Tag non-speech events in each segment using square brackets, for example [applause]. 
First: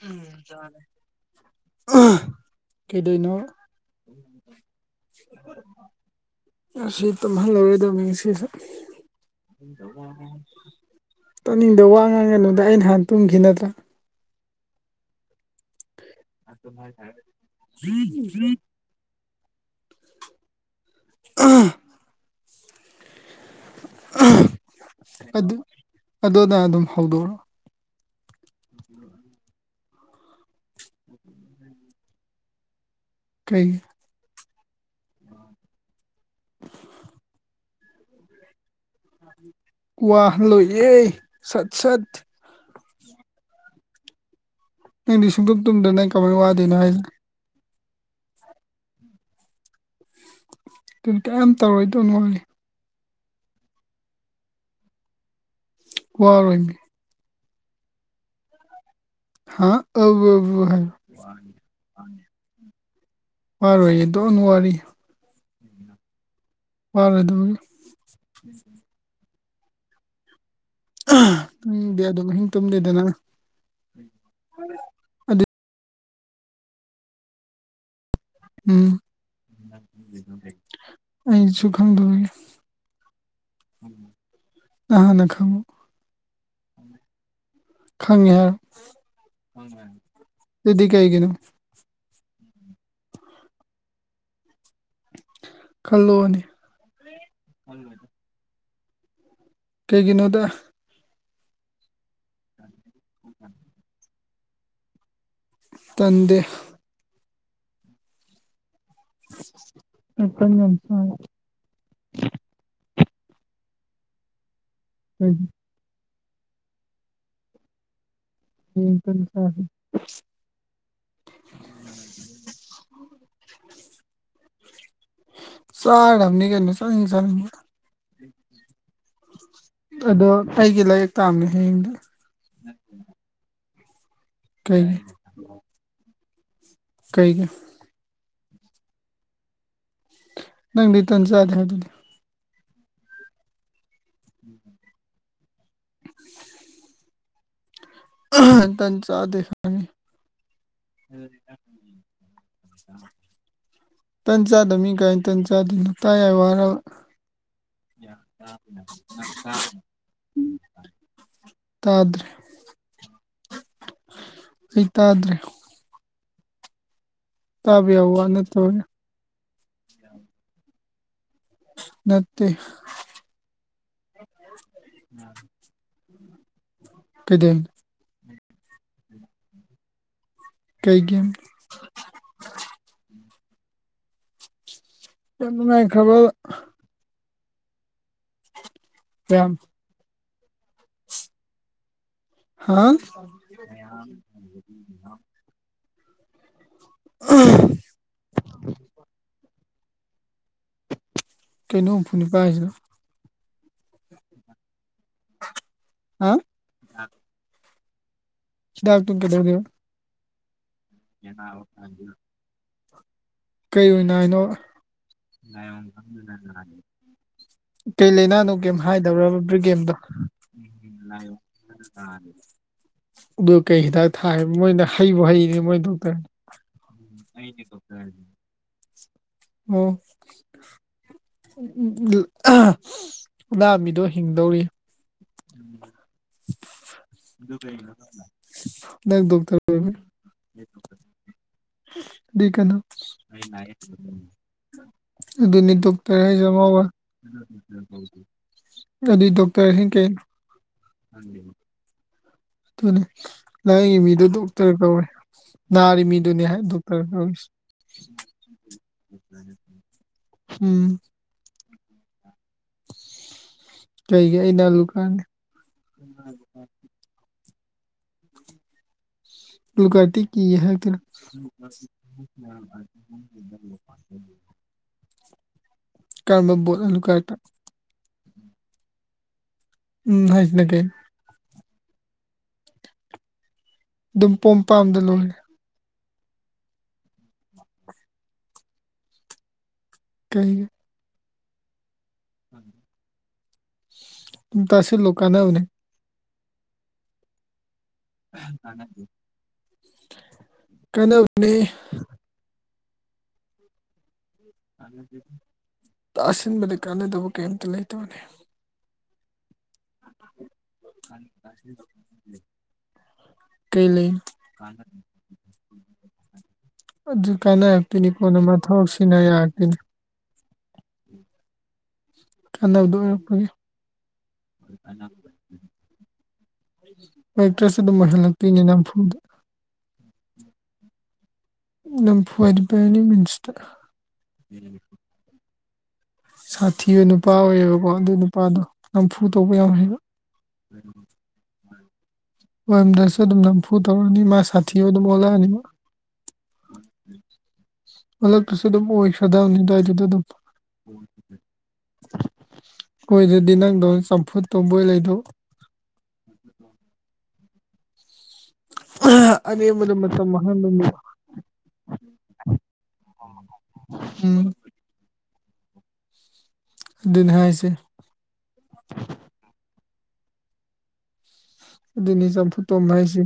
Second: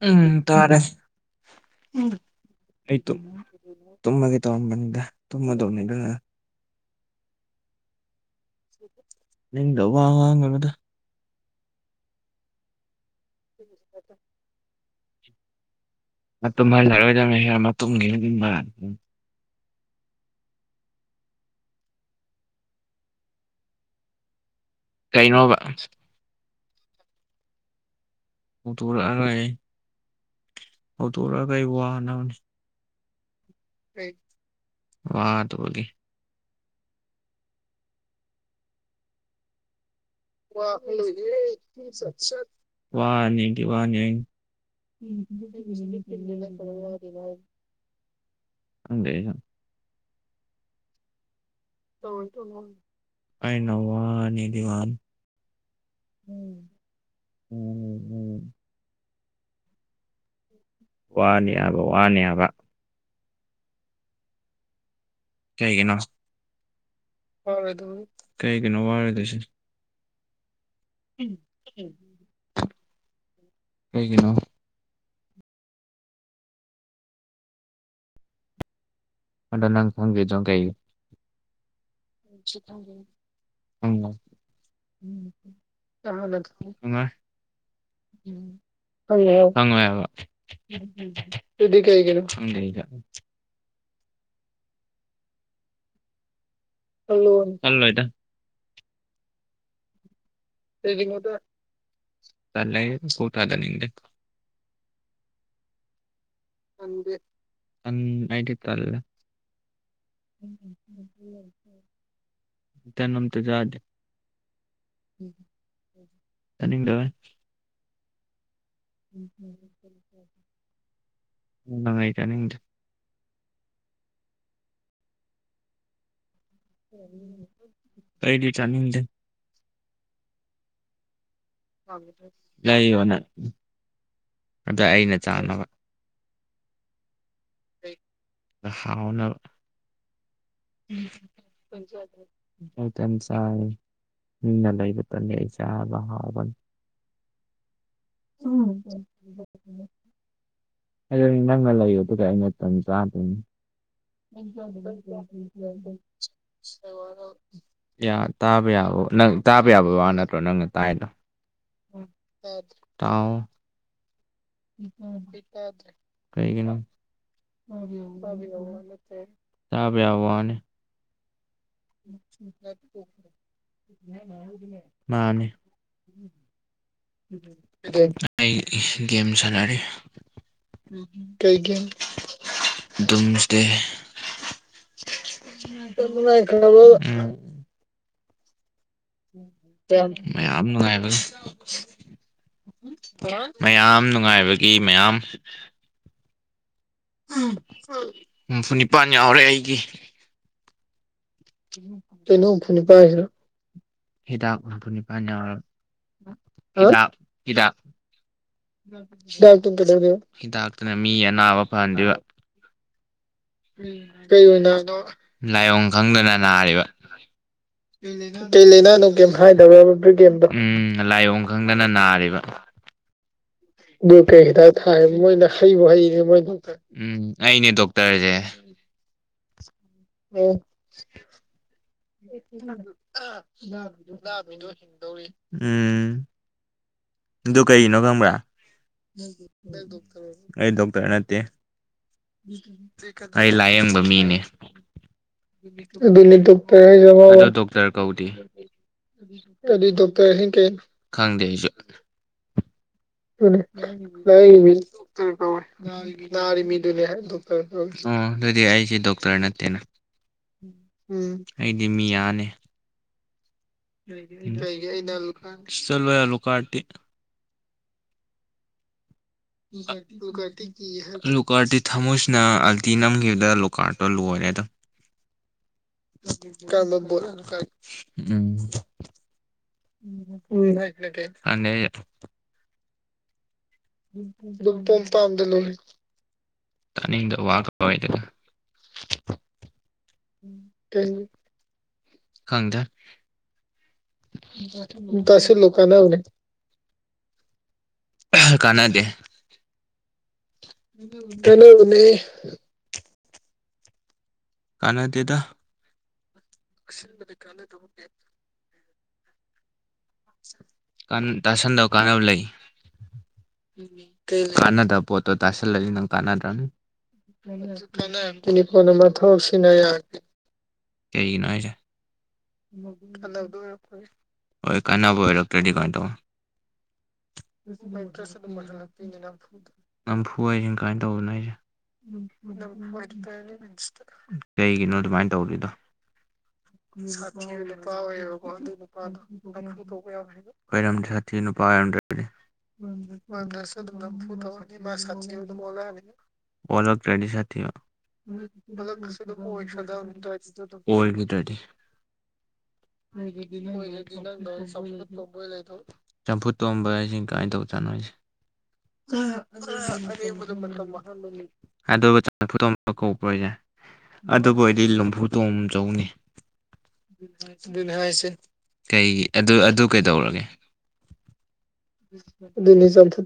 ꯎꯝ ꯇꯥꯔꯦ ꯎꯝ ꯑꯩ ꯀꯩꯗꯣꯏꯅꯣ ꯇꯨꯝꯃꯒꯦ ꯇꯧꯔꯝꯕꯅꯤꯗ ꯇꯨꯝꯃꯗꯧꯅꯤꯗꯅꯥ ꯉꯁꯤ ꯇꯨꯝꯍꯜꯂꯔꯣꯏꯗꯕꯅꯤ ꯉꯁꯤꯁꯨ ꯅꯥꯡꯗꯕ ꯋꯥ ꯉꯥꯡꯒꯅꯨꯗꯥ ꯇꯥꯅꯤꯡꯗ ꯋꯥ ꯉꯥꯡꯒꯅꯨꯗ ꯑꯩꯅ ꯅꯍꯥꯟ ꯇꯨꯝꯈꯤ ꯅꯠꯇ꯭ꯔꯥ [unintelligible] [unintelligible] [unintelligible] ꯀꯩꯅꯣꯕ ꯑꯗꯨꯅꯥ ꯑꯗꯨꯝ ꯍꯧꯗꯣꯔꯛꯑꯣ [unintelligible] ꯍꯧꯗꯥꯛꯔꯛꯑꯒ ꯑꯩ ꯋꯥꯅꯕꯅꯤ ꯀꯩ ꯋꯥꯗꯨꯕꯨꯗꯤ [unintelligible] ꯀꯋꯥꯍꯜꯂꯣꯏꯌꯦ ꯁꯠ ꯁꯠ ꯋꯥꯅꯦꯗꯤ ꯋꯥꯈꯜ ꯅꯪꯗꯤ ꯁꯨꯡꯇꯨꯝ ꯇꯨꯝꯗꯅ ꯅꯪ ꯀꯃꯥꯏꯅ ꯋꯥꯗꯣꯏꯅꯣ ꯍꯥꯏꯁꯦ ꯍꯥꯏꯕ [unintelligible] ꯈꯪꯗꯦ ꯑꯩꯅ ꯑꯗꯨ ꯀꯩꯝ ꯇꯧꯔꯣꯏ ꯋꯥꯔꯣꯏ ꯃꯤ [unintelligible] ꯎꯝ ꯎꯝ ꯎꯝ [unintelligible] ꯍꯥꯏꯌꯨ ꯋꯥꯅꯤ ꯑꯥꯕ ꯋꯥꯅꯤ ꯑꯕꯥ ꯋꯥꯔꯣꯏꯌꯦ ꯗꯣꯟ ꯋꯥꯔꯤ ꯀꯩꯒꯤꯅꯣ ꯋꯥꯔꯣꯏꯗꯕꯒꯤ ꯋꯥꯔꯣꯏꯗꯣꯔꯤ ꯀꯩꯒꯤꯅꯣ ꯋꯥꯔꯣꯏꯗꯣꯏꯁꯦ [unintelligible] ꯇꯨꯝꯗꯦ ꯑꯗꯨꯝ ꯑꯍꯤꯡ ꯇꯨꯝꯗꯦꯗꯅ ꯀꯩꯒꯤꯅꯣ [unintelligible] ꯎꯝ ꯑꯗꯣ ꯅꯪ ꯈꯪꯗ꯭ꯔꯤꯗꯣ ꯑꯩꯁꯨ ꯈꯪ [unintelligible] ꯅꯪ ꯍꯥꯟꯅ ꯈꯪꯉꯨ [unintelligible] ꯅꯨꯡꯉꯥꯢ ꯈꯪꯉꯦ ꯍꯥꯏꯔꯣ [unintelligible] ꯑꯗꯨꯗꯤ ꯀꯩꯒꯤꯅꯣ ꯑꯗꯨꯗꯤ ꯀꯩꯒꯤꯅꯣ ꯈꯪꯗꯦ ꯑꯩꯒꯥ ꯈꯜꯂꯣꯅꯦ [unintelligible] ꯀꯩꯒꯤꯅꯣꯗ ꯆꯂ ꯀꯠꯇꯗ ꯅꯤꯡꯗꯦ ꯇꯟꯗꯦ ꯥꯏꯠ ꯏꯠꯇꯂ ꯇꯟ ꯎꯝ ꯌꯥꯝ ꯆꯥꯏ [unintelligible] ꯇꯥꯅꯤꯡꯇꯕꯩ ꯎꯝ ꯑꯩ ꯇꯥꯅꯤꯡꯗꯦ ꯆꯥꯔꯗꯝꯅꯤ ꯀꯩꯅꯣ ꯆꯥꯅꯤꯡ ꯆꯥꯅꯤꯡꯕ ꯑꯩꯗꯤ ꯆꯥꯅꯤꯡꯗꯦ ꯑꯗꯣ ꯑꯩꯒꯤ ꯂꯩꯔꯤꯛ ꯇꯥꯝꯅꯦ ꯍꯌꯦꯡꯗꯦ ꯂꯩꯌꯣꯅꯪ ꯑꯗ ꯀꯩꯒꯤ ꯑꯩꯅ ꯆꯥꯅꯕ ꯀꯩꯒꯤ ꯑ ꯍꯥꯎꯅꯕ ꯅꯪꯗꯤ ꯇꯟ ꯆꯥꯗꯦ ꯍꯥꯏꯗꯨꯗꯤ ꯑꯩꯇ ꯆꯥꯏꯟꯅ ꯂꯩꯕꯇꯅꯤ ꯑꯩ ꯆꯥꯕ ꯍꯥꯎꯕꯅꯤ ꯇ ꯆꯥꯗꯦ ꯈꯅꯤ ꯍ ꯅꯪꯜ ꯂ ꯌ ꯇꯨ ꯀꯥꯏ ꯅꯠꯇ ꯆꯥꯍ ꯇ ꯇꯟ ꯆꯥꯗꯕ ꯃꯤ ꯀꯥꯏꯅ ꯇꯟ ꯆꯥꯗꯣꯏꯅꯣ ꯇꯥ ꯌꯥꯏ ꯋꯥꯔꯕ [unintelligible] ꯇꯥꯕ ꯌꯥꯕ ꯅꯪ ꯇꯥꯕ ꯌꯥꯕꯕꯥ ꯅꯠꯇ꯭ꯔꯣ ꯅꯪꯅ ꯇꯥꯏꯗꯣ ꯇꯥꯗ꯭ꯔ ꯇ ꯑꯩ ꯇꯥꯗ꯭ꯔꯦ ꯀꯩꯒꯤꯅ [unintelligible] [unintelligible] ꯅꯠꯇꯦ ꯃꯥꯅꯦꯅꯤ ꯎꯝ ꯀ ꯦꯁꯅꯔꯦ ꯀꯩꯒꯤ ꯀ ꯌꯥꯝ ꯗꯨꯝ ꯗꯦ ꯅꯨꯡꯉꯥꯏꯈ꯭ꯔꯕ ꯕꯨ ꯌꯥꯝ [unintelligible] ꯍꯥ ꯃꯌꯥꯝ ꯅꯨꯡꯉꯥꯏꯕꯒꯤ ꯃꯌꯥꯝ [unintelligible] ꯍꯨꯝꯐꯨꯅꯤꯄꯥꯥꯟ ꯌꯥꯎꯔꯦ ꯑꯩꯒꯤ ꯀꯩꯅꯣ ꯍꯨꯝꯐꯨ ꯅꯤꯄꯥꯜ ꯅ ꯍꯥꯏꯁꯤꯅ ꯐꯅ ꯍꯥ [unintelligible] ꯏꯗ ꯍꯤꯗꯥꯛꯇꯨ ꯀꯩꯗꯧꯗꯣꯏꯕ ꯍꯤꯗꯥꯛꯇꯨꯅ ꯃꯤ ꯑꯅꯥꯕ ꯐꯍꯟꯗꯣꯏꯕ ꯀꯩ ꯑꯣꯏꯅ ꯎ ꯍꯥꯏꯅꯣ ꯀꯩ ꯑꯣꯏꯅꯥ ꯅꯥꯏꯅꯣꯕ ꯂꯥꯏꯑꯣꯡ ꯈꯪꯗꯅ ꯅꯥꯔꯤꯕ ꯀꯩ ꯂꯥꯏꯅꯥꯅꯣ ꯀꯩꯝ ꯍꯥꯏꯗꯕ꯭ꯔꯕ ꯕ꯭ꯔꯤꯒꯦꯝꯗꯣ ꯎꯝ ꯂꯥꯏꯑꯣꯡ ꯈꯪꯗꯅ ꯅꯥꯔꯤꯕ ꯑꯗꯨ ꯀꯩ ꯍꯤꯗꯥꯛ ꯑꯗꯨ ꯀꯩ ꯊꯥꯏ ꯍꯈꯤꯗ ꯃꯣꯏꯅ ꯊꯥꯏ ꯍꯩꯕꯨ ꯃꯣꯏꯅ ꯍꯩꯔꯦ ꯃꯣꯏ ꯍꯩꯕ ꯗꯣꯛꯇꯔ ꯍꯩꯅꯦ ꯃꯣꯏ ꯑꯩꯅꯦ ꯗꯣꯛꯇꯔꯁꯦ ꯑꯣ ꯑꯣ [unintelligible] ꯂꯥꯝꯃꯤꯗꯣ ꯍꯤꯡꯗꯧꯔꯤ ꯂꯥꯛꯕꯗꯣ ꯍꯤꯡꯗꯧꯔꯤ ꯎꯝ ꯑꯗꯨ ꯀꯩꯒꯤꯅꯣ ꯈꯪꯕ꯭ꯔꯥ ꯅꯪ ꯗꯣꯛꯇꯔ ꯑꯣꯏꯕꯗꯤ ꯑꯩ ꯗꯣꯛꯇꯔ ꯍꯅꯠꯇꯦ ꯀꯩꯅꯣ ꯑꯩ ꯂꯥꯏꯌꯦꯡꯕ ꯃꯤꯅꯦ ꯑꯗꯨꯅꯤ ꯑꯗꯨ ꯗꯣꯛꯇꯔ ꯍꯥꯏꯁꯦ ꯑꯉꯥꯎꯕ ꯀ ꯗꯣꯛꯇꯔ ꯑꯗꯨꯏ ꯗꯣꯛꯇꯔꯁꯤꯡ ꯀꯩꯅꯣ ꯀꯅ ꯈꯪꯗꯦ ꯑꯩꯁꯨ ꯑꯗꯨꯅꯦ ꯑꯗꯨꯅꯦ ꯃꯤ ꯗꯣꯛꯇꯔ ꯀꯧꯋꯦ ꯅꯥꯔꯤ ꯅꯥꯔꯤꯕ ꯃꯤꯗꯨꯅꯦ ꯍꯥꯏ ꯃꯤꯗꯨꯅꯦ ꯗꯣꯛꯇꯔ ꯀꯧꯔꯤꯁꯦ ꯗꯣꯛꯇꯔ ꯑꯣ ꯑꯗꯨꯗꯤ ꯑꯩꯁꯦ ꯗꯣꯛꯇꯔ ꯅꯠꯇꯦꯅ ꯎꯝ ꯑꯩꯗꯤ ꯃꯤꯌꯥꯅꯦ ꯀꯩꯒ ꯅ ꯂꯨ ꯀꯥꯟ ꯆꯂꯋꯥ ꯌꯥ ꯂꯨ ꯀꯥꯇꯤ ꯂꯨꯀꯥꯏꯇ ꯀ ꯍꯥꯏ ꯀꯔ ꯂꯨꯀꯥꯔꯗꯤ ꯊꯃꯣꯏꯁꯤꯅ ꯑꯜꯇꯤ ꯅꯝꯈꯤꯕꯗ ꯂꯨꯀꯥꯔꯗꯣ ꯂꯣꯏꯔꯦ ꯑꯗꯨꯝ [unintelligible] [unintelligible] ꯎꯝ ꯍꯥꯏꯁꯤꯅ ꯀꯩꯅꯣ ꯎꯝ ꯑꯗꯨꯝ ꯄꯣꯝ ꯄꯥꯝꯗ ꯂꯣꯏꯔꯦ [unintelligible] ꯇꯅꯤꯗ ꯋꯥ ꯀꯧꯑꯗꯨꯗꯣ ꯀꯩꯒꯤ ꯈꯪꯗ ꯇꯁ ꯂꯨ ꯀꯥꯟꯅ ꯑꯃꯅꯤꯅꯤ ꯀꯃꯦꯅꯦ ꯀ ꯀꯥꯟꯅꯗꯦ [unintelligible] ꯀꯥꯟꯅꯗꯦꯗ ꯇꯥꯁꯅ ꯃꯗꯨ ꯀꯥꯟꯅ ꯇꯧꯕ ꯀꯩꯝꯇ ꯂꯩ ꯇꯕꯅꯤ ꯇꯥꯁꯟꯗꯕ ꯀꯥꯟꯅꯕ ꯂꯩ ꯀꯩ ꯂꯩ ꯀꯥꯟꯅꯗ ꯄꯣꯠꯇ ꯇꯥꯁꯜ ꯅꯪ ꯀꯥꯟꯅꯗꯅꯤ ꯑꯗꯨ ꯀꯥꯟꯅꯔꯛꯇꯣꯏꯅꯤ ꯀꯣꯟꯅ ꯃꯥ ꯅꯤꯄꯣꯟꯅ ꯊꯕꯛꯁꯤꯅ ꯃꯊꯧꯣꯛ ꯁꯤꯅꯦ ꯌꯥꯔꯛꯇꯣꯏꯅꯤ ꯀꯒꯤꯅꯣ ꯀꯥꯟꯅꯕꯗꯣ ꯑꯣꯏꯔꯛꯄꯒꯤ ꯍꯣꯏ ꯀꯥꯟꯅꯕ ꯑꯣꯏꯔꯛꯇ꯭ꯔꯗꯤ ꯀꯃꯥꯏꯅ ꯇꯧ ꯍꯛꯇꯔꯁꯨ ꯑꯗꯨꯝ ꯑꯣꯏꯍꯜꯂꯛꯇꯣꯏꯅꯦ ꯅꯝ ꯐꯨꯗ [inaudible] ꯅꯝꯐꯨ ꯍꯥꯏꯁꯤ ꯀꯃꯥꯏꯅ ꯇꯧꯕꯗꯅꯣ ꯅꯝꯐꯨ ꯍꯥꯏꯗꯤ ꯕꯥꯏ ꯑꯦꯅꯤ ꯃꯤꯟꯁꯇ ꯑꯩꯁꯦ ꯀꯩꯒꯤꯅꯣ ꯑꯗꯨꯃꯥꯏꯅ ꯇꯧꯔꯤꯗꯣ ꯁꯥꯊꯤ ꯑꯣꯏꯅ ꯅꯨꯄꯥ ꯑꯣꯏꯌꯦꯕꯀꯣ ꯑꯗꯨ ꯅꯨꯄꯥꯗꯣ ꯅꯝꯐꯨ ꯇꯧꯕ ꯌꯥꯝ ꯍꯩꯕ ꯑꯣꯏꯣꯏꯔꯝꯗꯤ ꯁꯥꯊꯤ ꯅꯨꯄꯥꯥꯏꯔꯝꯗ ꯎꯝꯁꯅ ꯑꯣꯏꯔꯝꯗ꯭ꯔꯁꯨ ꯐ ꯑꯗꯨꯝ ꯇ ꯅꯝꯐꯨ ꯇꯧꯔꯅꯤ ꯃꯥ ꯁꯥꯊꯤꯕ ꯑꯗꯨꯝ ꯑꯣꯜꯂꯛꯑꯅꯤ ꯃꯥ ꯁꯥꯣꯂꯅꯤ ꯑꯣ ꯀ꯭ꯔꯦꯗꯤꯁꯔ ꯊꯤ ꯑꯣꯜꯂꯛꯇ꯭ꯔꯁꯨ ꯑꯗꯨꯝ ꯑꯣꯏꯈ꯭ꯔꯗꯕꯅꯤ ꯑꯗꯨꯋꯥꯏꯗꯨꯗ ꯑꯗꯨꯝ ꯣ [inaudible] ꯅꯪꯗꯧꯅ ꯆꯝꯐꯨꯠ ꯁ ꯇꯧꯕꯣꯏ ꯂꯩꯗꯧ ꯃꯣꯏ ꯂꯥꯏꯣ ꯆꯝꯐꯨ ꯇꯣꯝꯕ ꯍꯥꯏꯁꯤꯡ ꯀꯃꯥꯏꯅ ꯇꯧ ꯆꯥꯠꯅꯣ ꯑꯩꯁꯦ ꯑꯅ ꯃꯗꯨ ꯃꯇꯝ ꯃ ꯑꯗꯨꯒ ꯆꯅꯤꯐꯨꯇꯣꯝ ꯀꯧꯕꯣꯁꯦ ꯎꯝ ꯑꯗꯨꯕꯨ ꯑꯣꯏꯗꯤ ꯂꯨꯝꯐꯨꯇꯣꯡꯝ ꯆꯧꯅꯤ ꯑꯗꯨꯅꯤ ꯍꯥꯏꯁꯦ ꯀꯩꯒꯤ ꯑꯗꯨ ꯑꯗꯨ ꯀꯩꯗꯧꯔꯒꯦ ꯑꯗꯨꯅꯤ ꯆꯝꯐꯨꯠ ꯇꯧꯕ ꯍꯥꯏꯁꯦ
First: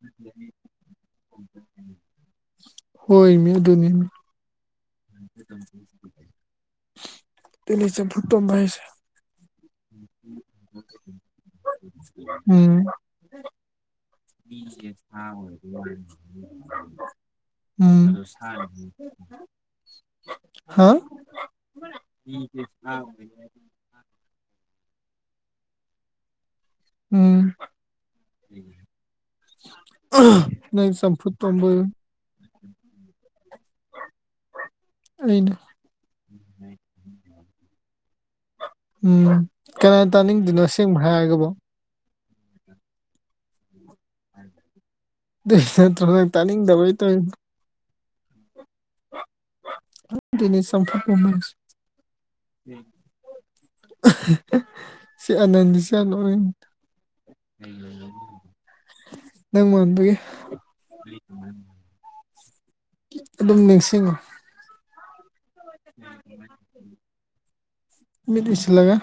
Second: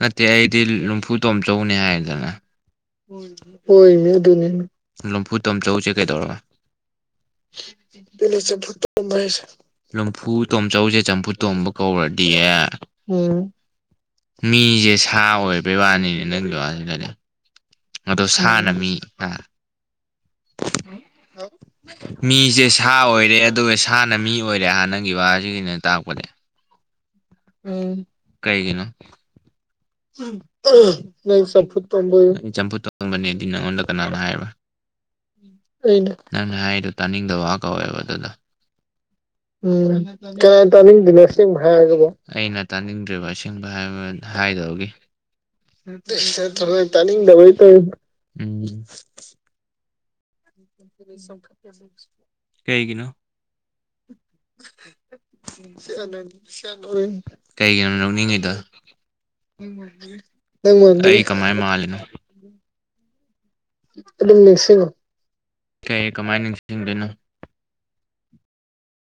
ꯅꯠꯇꯦ ꯑꯩꯗꯤ ꯂꯨꯝꯐꯨ ꯇꯣꯝꯆꯧꯅꯤ ꯍꯥꯏꯗꯅ ꯍꯣꯏꯃꯤ ꯑꯗꯨꯅꯤ ꯑꯣꯏꯣꯏꯅꯦ ꯑꯗꯨꯅꯦꯅꯦ ꯂꯝꯐꯨ ꯇꯣꯝ ꯆꯧꯁꯦ ꯀꯩꯗꯧꯔ ꯑꯗꯨꯅꯤ ꯆꯝꯐꯨꯠ ꯇꯧꯕ ꯍꯥꯏꯁꯦ ꯂꯝꯐꯨ ꯇꯣꯝꯆꯧꯁꯦ ꯆꯝꯐꯨꯠ ꯇꯣꯝꯕ ꯀꯧꯔꯗꯤꯌꯦ ꯎꯝ ꯎ ꯃꯤꯁꯦ ꯁꯥꯋꯦ ꯄꯩꯕꯥꯅꯤꯅꯦ ꯅꯪꯒꯤꯁꯤ ꯀꯅꯦ ꯎꯝ ꯍꯥ ꯍ ꯃꯤꯁꯦ ꯁꯥ ꯑꯣꯏꯔꯦ ꯑꯗꯨꯒ ꯁꯥꯅ ꯃꯤ ꯑꯣꯏꯔꯦ ꯍꯥꯟꯅꯪꯒꯤ ꯕꯥꯁꯤꯒꯤꯅ ꯇꯥꯛꯄꯅꯦ [inaudible] ꯎꯝ ꯎꯝ ꯀꯩꯒꯤꯅꯣ ꯑꯝ ꯅꯪ ꯆꯝꯐꯨꯠ ꯄꯥꯝꯕꯅꯦ ꯑ ꯑꯩ ꯆꯝꯐꯨꯠ ꯄꯥꯝꯕꯅꯦ ꯗꯤ ꯅꯪꯉꯣꯟꯗ ꯀꯅꯥꯅꯣ ꯍꯥꯏꯔꯤꯕ ꯑꯩꯅ ꯑꯩꯅ ꯅꯪꯅ ꯍꯥꯏꯔꯤꯗꯣ ꯇꯥꯅꯤꯡꯗꯕ ꯀꯧꯋꯦꯕ ꯑꯗꯨꯗꯣ ꯎꯝ ꯎꯝ ꯀꯅꯥ ꯀꯅꯥ ꯇꯥꯅꯤꯡꯗꯣꯏꯅꯣ ꯑꯁꯦꯡꯕ ꯇꯥꯅꯤꯡꯗꯣꯏꯅꯣ ꯍꯥꯏꯔꯒꯕꯣ ꯑꯁꯦꯡꯕ ꯍꯥꯏ ꯍꯥꯏꯕꯗꯒꯤ ꯑꯩꯅ ꯇꯥꯅꯤꯡꯗ꯭ꯔꯤꯕ ꯑꯁꯦꯡꯕ ꯍꯥꯏꯕ ꯍꯥꯏꯗꯕꯒꯤ ꯑꯗꯨꯏ ꯅꯠꯇ꯭ꯔꯣ ꯅꯪ ꯇꯥꯅꯤꯡꯗꯕꯩ ꯂꯧꯁꯤꯟꯕ ꯇꯧꯔꯤꯗꯣ ꯉꯝꯗꯕ ꯎꯝ ꯁꯝꯊꯄ ꯀꯩꯒꯤꯅꯣ ꯁꯤ ꯑꯅꯗꯤꯁꯤꯅꯟ [inaudible] ꯀ ꯀꯃꯥꯏ ꯃꯥꯜꯅ ꯑꯗꯨꯝ ꯅꯤꯡꯁꯤꯡꯉꯣ ꯑꯗꯨꯝ ꯅꯤꯡꯁꯤꯡꯉ ꯀ ꯀꯃꯥꯏꯅ ꯅꯤꯡꯁꯤꯡꯗꯣꯏꯅꯣ ꯃꯤ ꯄꯤꯁ ꯂꯥꯛꯒ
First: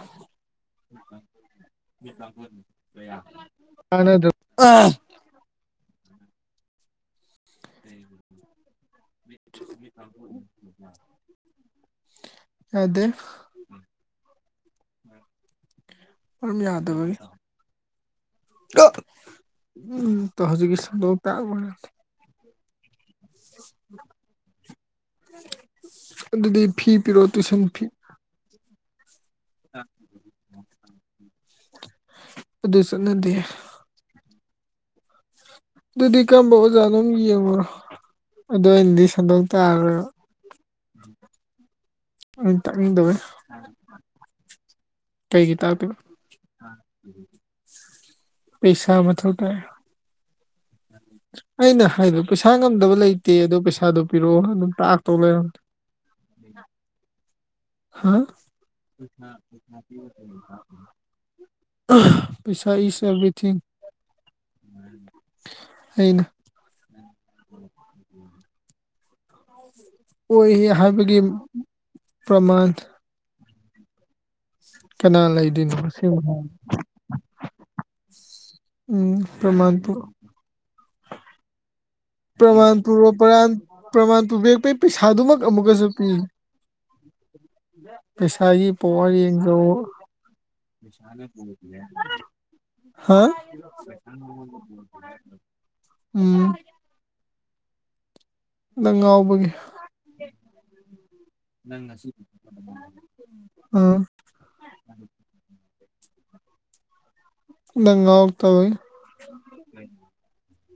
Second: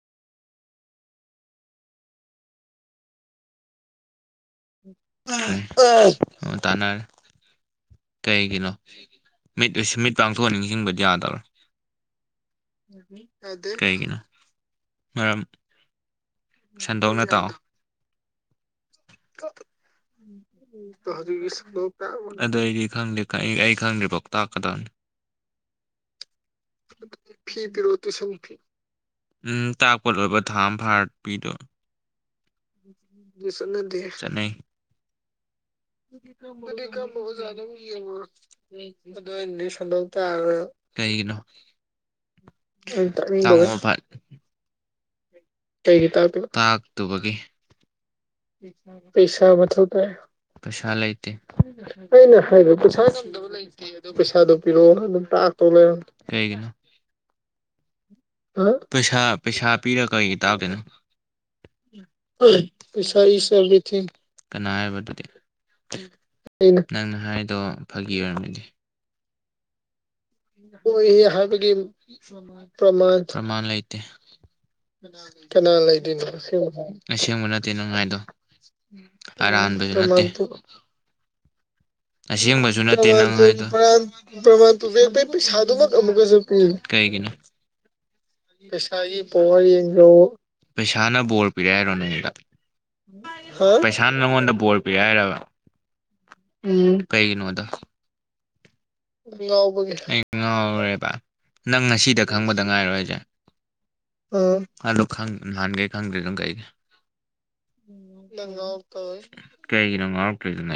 ꯑꯅ ꯑꯗꯨ ꯑꯣ ꯇꯥꯅꯔ ꯀꯩ ꯀꯩꯅꯣ ꯃꯤꯠ ꯃꯤꯠ ꯄꯥꯡꯊꯣꯛꯑ ꯅꯤꯡꯁꯤꯡꯕꯗꯤ ꯌꯥꯗꯕꯔꯥ ꯌꯥꯗꯦ ꯀꯩꯒꯤꯅꯣ ꯃꯔꯝ ꯃꯔꯝ ꯌꯥꯗꯕꯒꯤ ꯁꯟꯗꯣꯛꯅ ꯂꯧꯁꯤꯟꯕ ꯇꯥꯛꯑꯣ ꯉꯝꯗꯕ ꯎꯝ ꯇꯣ ꯍꯧꯖꯤꯛꯀꯤ ꯁꯛꯇꯣ ꯇꯥꯕ ꯌꯥꯗꯦ ꯑꯗꯨ ꯑꯩꯗꯤ ꯈꯪꯗꯦ ꯀꯥ ꯑꯩ ꯑꯩ ꯈꯪꯗ꯭ꯔꯤꯐꯥꯎ ꯇꯥꯛꯀꯗꯝꯅꯤ ꯑꯗꯨꯗꯤ ꯐꯤ ꯄꯤꯔꯛꯑꯣ ꯇꯨꯏꯁꯟ ꯐꯤ ꯇꯨꯏꯁꯟ ꯐꯤ ꯎꯝ ꯇꯥꯛꯄ ꯂꯣꯏꯕ ꯊꯥ ꯑꯝ ꯐꯥꯔ ꯄꯤꯗꯣꯏꯕ ꯑꯗꯨ ꯆꯠꯅꯗꯦ ꯗꯨ ꯆꯠꯅꯗꯦ ꯆꯠꯅꯩ ꯑꯗꯨꯗꯤ ꯀꯔꯝꯕ ꯑꯣꯖꯥꯅꯣꯝ ꯌꯦꯡꯉꯨꯔꯣ ꯑꯗꯣ ꯑꯩꯅꯗꯤ ꯁꯟꯗꯣꯛ ꯇꯥꯛꯑꯔꯣꯏꯕ ꯇꯥꯛꯑꯔꯣꯏꯕ ꯀꯩꯒꯤꯅꯣ ꯎꯝ ꯇꯥꯛꯅꯤꯡꯗꯕꯩ ꯇꯥꯡꯉꯣ ꯀꯩꯒꯤ ꯇꯥꯛꯇꯣꯏꯕ ꯀꯩꯒꯤ ꯇꯥꯛꯇꯣꯏꯕ ꯇꯥꯛꯇꯨꯕꯒꯤ ꯃꯊꯧ ꯄꯩꯁꯥ ꯇꯥꯏ ꯃꯊꯧ ꯇꯥꯏ ꯄꯩꯁꯥ ꯂꯩ ꯇꯦ ꯑꯩꯅ ꯍꯥꯏꯗꯣ ꯑꯩꯅ ꯄꯩꯁꯥ ꯍꯥꯏꯕ ꯉꯝꯗꯕ ꯄꯩꯁꯥ ꯂꯩꯇꯦ ꯉꯝꯗꯕ ꯑꯗꯣ ꯂꯩꯇꯦ ꯄꯩꯁꯥꯗꯣ ꯑꯗꯨ ꯄꯤꯔꯛꯑꯣ ꯄꯩꯁꯥꯗꯣ ꯑꯗꯨꯝ ꯄꯤꯔꯛꯑꯣ ꯇꯥꯛꯇꯧ ꯑꯗꯨꯝ ꯂꯩꯔꯝꯃꯦ ꯇꯥꯛꯇꯧ ꯂꯩꯔꯝ ꯀꯩꯒꯤꯅꯣ ꯍꯥꯥ ꯍꯥ ꯄꯩꯁꯥ ꯄꯩꯁꯥ ꯄꯤꯔ ꯀꯩꯒꯤ ꯇꯥꯛꯇꯣꯏꯅꯣ ꯑꯣꯏ ꯄꯩꯁꯥ ꯏꯁ ꯑꯦꯕ꯭ꯔꯤꯊꯤꯡ ꯀꯅꯥ ꯍꯥꯏꯔꯤꯕ ꯑꯗꯨꯗꯤ ꯑꯩꯅ ꯑꯩꯅ ꯅꯪꯅ ꯍꯥꯏꯔꯤꯗꯣ ꯐꯥꯒꯤ ꯑꯣꯏꯔꯝꯒꯅꯤ ꯑꯣꯏ ꯍꯥꯏꯕꯒꯤ ꯑꯣꯏꯌꯦ ꯍꯥꯏꯕꯒꯤ ꯄ꯭ꯔꯃꯥꯟ ꯄ꯭ꯔꯥꯃꯥꯟ ꯄ꯭ꯔꯥꯃꯥꯟ ꯂꯩꯇꯦ ꯀꯅꯥ ꯂꯩꯗꯣꯏꯅꯣ ꯑꯁꯦꯡꯕ ꯍꯥꯏ ꯑꯁꯦꯡꯕ ꯅꯠꯇꯦ ꯅꯪ ꯍꯥꯏꯗꯣ ꯎꯝ ꯄ꯭ꯔꯃꯥꯟ ꯑꯔꯥꯟꯕꯖꯨ ꯅꯠꯇꯦ ꯄ꯭ꯔꯃꯥꯟ ꯑꯁꯦꯡꯕꯖꯨ ꯄꯨꯔꯣ ꯅꯠꯇꯦ ꯅꯪ ꯄꯔꯥꯟ ꯍꯥꯏꯗꯣ ꯄ꯭ꯔꯃꯥꯟ ꯄ꯭ꯔꯥꯃꯥꯟ ꯄꯨꯕꯤꯔꯛꯄꯩ ꯄꯨꯕꯤꯔꯛꯄꯤ ꯄꯩꯁꯥꯗꯨꯃꯛ ꯁꯥꯗꯨꯃꯛ ꯄꯤ ꯑꯃꯨꯛꯀꯁꯨ ꯄꯤꯒꯦ ꯀꯩꯒꯤꯅꯣ ꯄꯩꯁꯥꯒꯤ ꯄꯋꯥꯔ ꯄꯩꯁꯥꯒꯤ ꯄꯋꯥꯔ ꯌꯦꯡꯖꯧꯋꯣ ꯌꯦꯡꯖꯧꯋꯣ ꯄꯩꯁꯥꯅ ꯕꯣꯔ ꯄꯤꯔꯦ ꯍꯥꯏꯔꯣ ꯅꯪꯉꯣꯟꯗ ꯍꯥ ꯄꯩꯁꯥꯅ ꯅꯪꯉꯣꯟꯗ ꯕꯣꯔ ꯄꯤꯔꯦ ꯍꯥꯏꯔꯥꯕ ꯎꯝ ꯎꯝ ꯀꯩꯒꯤꯅꯣ ꯑꯗꯣ ꯅꯪ ꯉꯥꯎꯕꯒꯤ ꯑꯩ ꯉꯥꯎꯔꯦꯕ ꯅꯪ ꯉꯁꯤꯗ ꯈꯪꯕꯗ ꯉꯥꯏꯔꯣ ꯍꯥꯏꯖꯦ ꯑꯥ ꯑꯥ ꯑꯗꯨ ꯈꯪ ꯅꯍꯥꯟꯒꯩ ꯈꯪꯗ꯭ꯔꯤꯗꯨꯅ ꯀꯩꯒꯤ ꯅꯪ ꯅꯪ ꯉꯥꯎꯔꯛꯇꯕꯒꯤ ꯉꯥꯎ ꯇꯧꯏ ꯀꯩꯒꯤꯅꯣ ꯉꯥꯎꯔꯛꯇꯣꯏꯗꯨꯅ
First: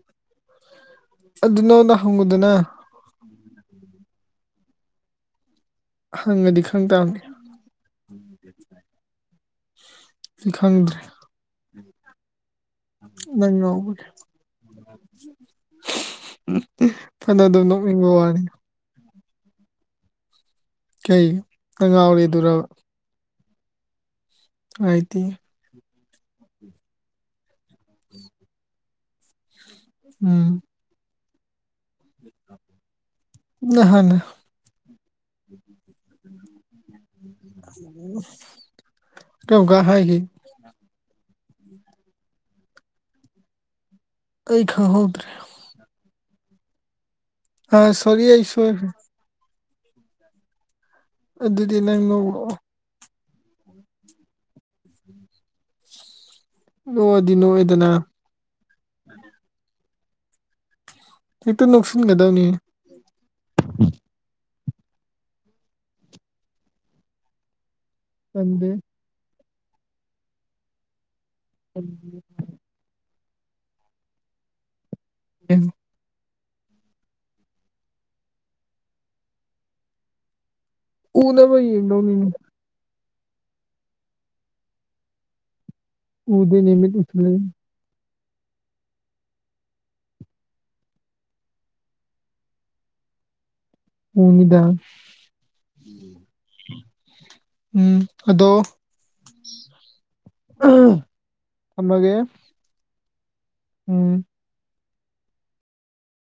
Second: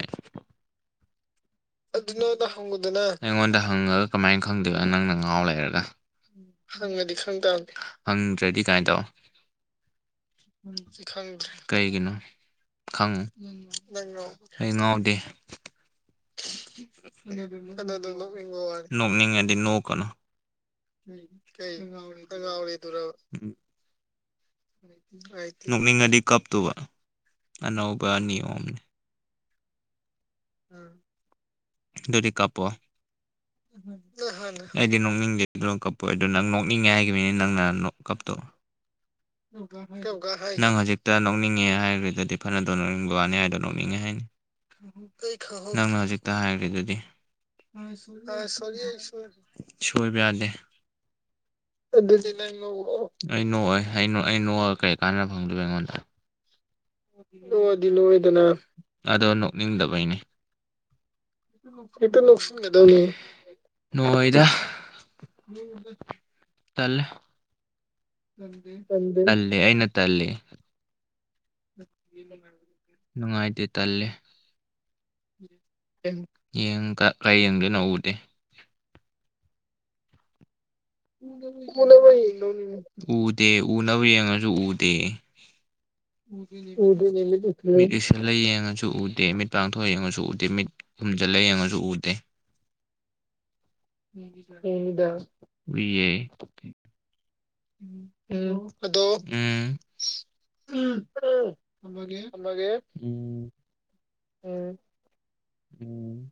ꯑꯗꯨ ꯅꯪ ꯑꯗꯨ ꯅꯪꯉꯣꯟꯗ ꯍꯪꯉꯨꯗꯅ ꯑꯩꯉꯣꯟꯗ ꯍꯪꯉꯒ ꯀꯃꯥꯏꯅ ꯈꯪꯗꯣꯏꯕ ꯅꯪꯅ ꯉꯥꯎ ꯂꯩꯔꯒ ꯍꯪꯉꯗꯤ ꯈꯪ ꯍꯪꯗ꯭ꯔꯗꯤ ꯇꯥꯕꯅꯤ ꯀꯃꯥꯏꯅ ꯇꯧ ꯎꯝ ꯈꯪꯗ꯭ꯔꯦ ꯑꯗꯨꯗꯤ ꯈꯪꯗ꯭ꯔꯦ ꯀꯩꯒꯤꯅꯣ ꯈꯪꯉꯨ ꯅꯪ ꯉꯥꯎꯕꯒꯤ ꯑꯩ ꯉꯥꯎꯗꯦ ꯐꯅꯗꯨꯝ ꯅꯣꯛꯅꯤꯡꯕ ꯋꯥꯅꯤꯗ ꯅꯣꯛꯅꯤꯡꯉꯗꯤ ꯅꯣꯛ ꯀꯅꯨ ꯎ ꯀꯩ ꯉ ꯉꯥꯎꯔꯤꯗꯨ ꯍꯥꯏꯗꯤ [unintelligible] ꯅꯣꯛꯅꯤꯡꯉꯗꯤ ꯀꯞꯇꯨꯕ ꯑꯅꯧꯕ ꯅꯤꯌꯣꯝꯅꯤ ꯎꯝ ꯑꯗꯨꯗꯤ ꯀꯞꯄꯣ ꯅꯍꯥꯟ ꯅꯪ ꯍꯥꯟꯅ ꯑꯩꯗꯤ ꯅꯣꯛꯅꯤꯡꯗꯦ ꯑꯗꯨꯅ ꯀꯞꯄꯣꯏ ꯑꯗꯨ ꯅꯪ ꯅꯣꯛꯅꯤꯡꯉꯦ ꯍꯥꯏꯒꯤꯕꯅꯤ ꯅꯪꯅ ꯅꯣꯛ ꯀꯞꯇꯣ ꯀꯔꯝꯀꯥꯟ ꯀꯔꯝ ꯍꯥꯏꯈꯤ ꯀꯥꯟ ꯍꯥꯏ ꯅꯪ ꯍꯧꯖꯤꯛꯇ ꯅꯣꯛꯅꯤꯡꯉꯦ ꯍꯥꯏꯒ꯭ꯔꯤꯗꯨꯗꯤ ꯐꯅꯗꯨꯝ ꯅꯣꯛꯅꯤꯡꯕ ꯋꯥꯅꯤ ꯍꯥꯏꯗꯣ ꯅꯣꯛꯅꯤꯡꯉꯦ ꯍꯥꯏꯅꯤ ꯑꯩ ꯈꯪꯍꯧꯗ꯭ꯔꯦ ꯑꯩ ꯈꯪꯍꯧ ꯅꯪꯅ ꯍꯧꯖꯤꯛꯇ ꯍꯥꯏꯒ꯭ꯔꯤꯗꯨꯗꯤ ꯑꯥꯏ ꯁꯣꯔꯤ ꯑꯩ ꯁꯣꯏꯒ꯭ꯔꯦ ꯁꯣꯏꯕ ꯌꯥꯗꯦ ꯑꯗꯨꯗꯤ ꯅꯪ ꯑꯗꯨꯗꯤ ꯅꯪ ꯅꯣꯛꯂꯛꯑꯣ ꯂꯧꯔꫭ ꯑꯩ ꯅꯣꯛꯑꫭꯏ ꯑꯩ ꯑꯩ ꯅꯣꯛꯑꯒ ꯀꯔꯤ ꯀꯥꯟꯅꯕ ꯐꯪꯗꯣꯏꯕ ꯑꯩꯉꯣꯟꯗ ꯅꯣꯛꯑꯗꯤ ꯅꯣꯛꯑꯦꯗꯅ ꯑꯗꯣ ꯅꯣꯛꯅꯤꯡꯗꯕꯩꯅꯦ ꯍꯦꯛꯇ ꯏ ꯅꯣꯛꯁꯤꯟꯒꯗꯕꯅꯤ ꯂꯁ [unintelligible] ꯅꯣꯛꯑꫭꯏꯗ ꯇꯟꯂ‌ꯦ ꯇꯟꯗꯦ ꯑ ꯑꯅꯠꯇ ꯑꯜꯂꯤ [unintelligible] ꯅꯨꯡꯉꯥꯏꯇꯦ ꯇꯜꯂꯦ [unintelligible] ꯌꯦꯡꯒ ‌ꯀꯩ ꯌ‌ꯦꯡꯗꫭꯏꯅꫭ ꯎꯗꯦ ꯎꯅꯕ ꯌꯦꯡꯗꯧꯅꯤꯅꯦ ꯎꯗꯦ ꯎꯅꯕ ꯌꯦꯡꯉꯁꯨ ꯎꯗꯦ ꯎꯗꯦꯅꯦ ꯃꯤꯠ ꯎꯏꯁꯤꯜꯂꯦ ꯃꯤꯠ ꯎꯏꯁꯤꯟꯂ ꯌꯦꯡꯉꯁꯨ ꯎꯗꯦ ꯃꯤꯠ ꯄꯥꯡꯊꯣꯛꯑ ꯌꯦꯡꯉꯁꯨ ꯎꯗꯦ ꯃꯤꯠ ꯈꯨꯝꯖꯤꯜꯂ ꯌꯦꯡꯉꯁꯨ ꯎꯗꯦ [inaudible] ꯕꯤꯑ [unintelligible] [unintelligible] [unintelligible] ꯎꯝ ꯑꯗꯣ ꯎꯝ ꯊꯝꯃꯒꯦ ꯎꯝ ꯎꯝ ꯎꯝ